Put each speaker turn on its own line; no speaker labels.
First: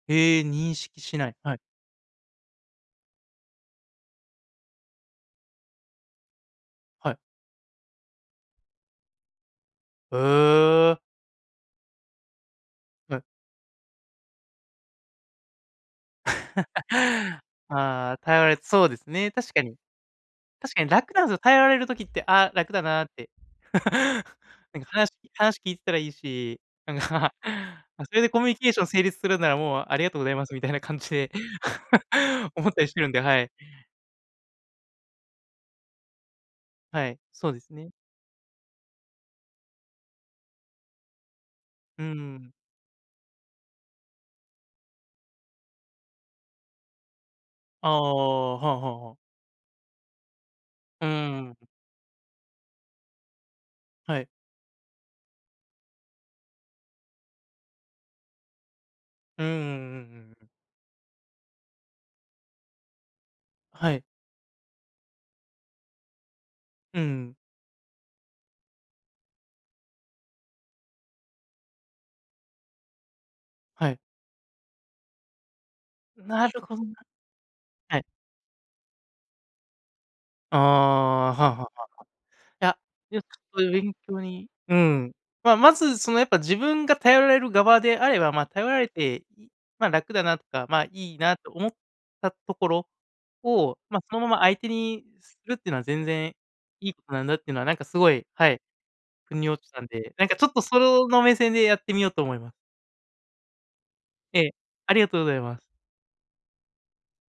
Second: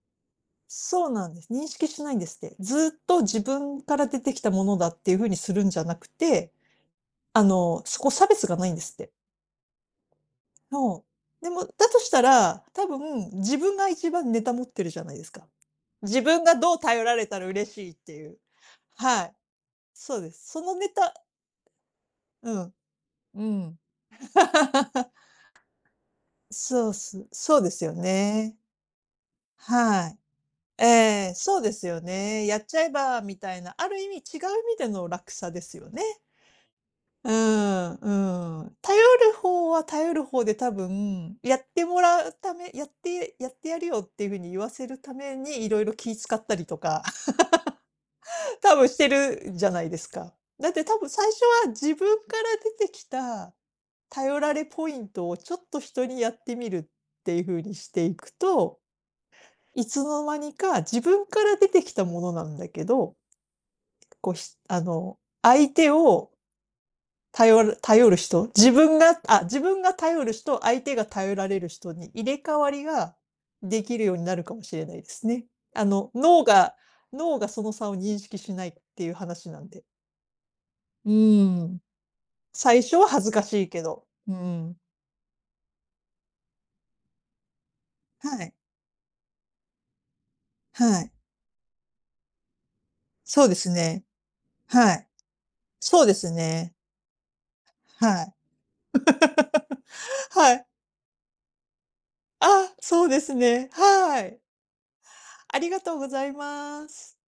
へえ、認識
そう
し
な
な
ん
い
です、
はい。
認識しないんですって。ずっと自分から出てきたものだっていう風にするんじゃなくて、
はい。
あの、そこ、差別がないんですって。
へ
う
え。
ん。でも、だとしたら、多
はい。
分自分が一番ネタ持ってるじゃないですか。自分がどう頼られた ら嬉しいっ
あ
て
あ、
いう
頼られそうです
は
ね、
い。
確かに。
そうです。そ
確
の
か
ネ
に楽
タ
なんすよ、頼られる時って、「あ、
う
楽
ん。
だな」って。
うん。
なんか話 話聞いてたらいいし、
そう
なん
す
か、
そうですよ
それでコミュニ
ね。
ケーション成立するなら、もう、あり
は
が
い。
とうございますみたいな
え
感じで、
え、そうですよね。やっ
思っ
ち
た
ゃ
り
え
してるんで、
ば、み
はい。
たいな。ある意味違う意味での落差ですよね。
はい、
うー
そうですね。
ん、うーん。頼る方は頼る方で多分、やって
う
も
ー
らう
ん。
ためやってやってやるよっていう風に言わせるために色々気使ったりとか、
ああ、は
多
あは
分し
あ
て
はあ。
るじゃないですか。だって多
う
分最
ー
初
ん。
は自分から出てきた
はい。
頼られポイントをちょっと人にやってみるっていう風にしていくと、
うんうんう
い
ん
つ
う
の
ん
間
うん。
にか自分から出てきたものなんだけど、
はい。
こしあの、相手を
うーん。
頼る頼る人、自分が、あ、自分が頼る人、相手が頼られる人に入れ替わりがで
はい。
きるようになるかもしれないですね。あの、脳
なるほ
が、
どな。
脳がその差を
はい。
認識しないっていう話なんで。
あ
う
あ、
ー
はあはあは
ん。
あはあ。や、
最初は
よ
恥ず
く、そ
か
う
し
ゆ
い
う
け
勉
ど、
強
う
にう
ん。
ん。ま、まず、その、やっぱ自分が頼られる側であれば、
は
ま、
い。
頼られて、いま、楽だなとか、ま、
はい。
いいなと思ったところ
そうです
を、ま、
ね。
そのまま相手
は
に
い。
するっていうのは
そ
全
うです
然
ね。
いいことなんだっていうのは、なんか、すご
は
い、
い。
はい、腑に落ちた んで、なんか、ちょっ
は
と
い。
そろの目線でやってみようと思います。
あ、そうですね。はい。
ええ、ありがとうございま
あ
す。
りがとうございます。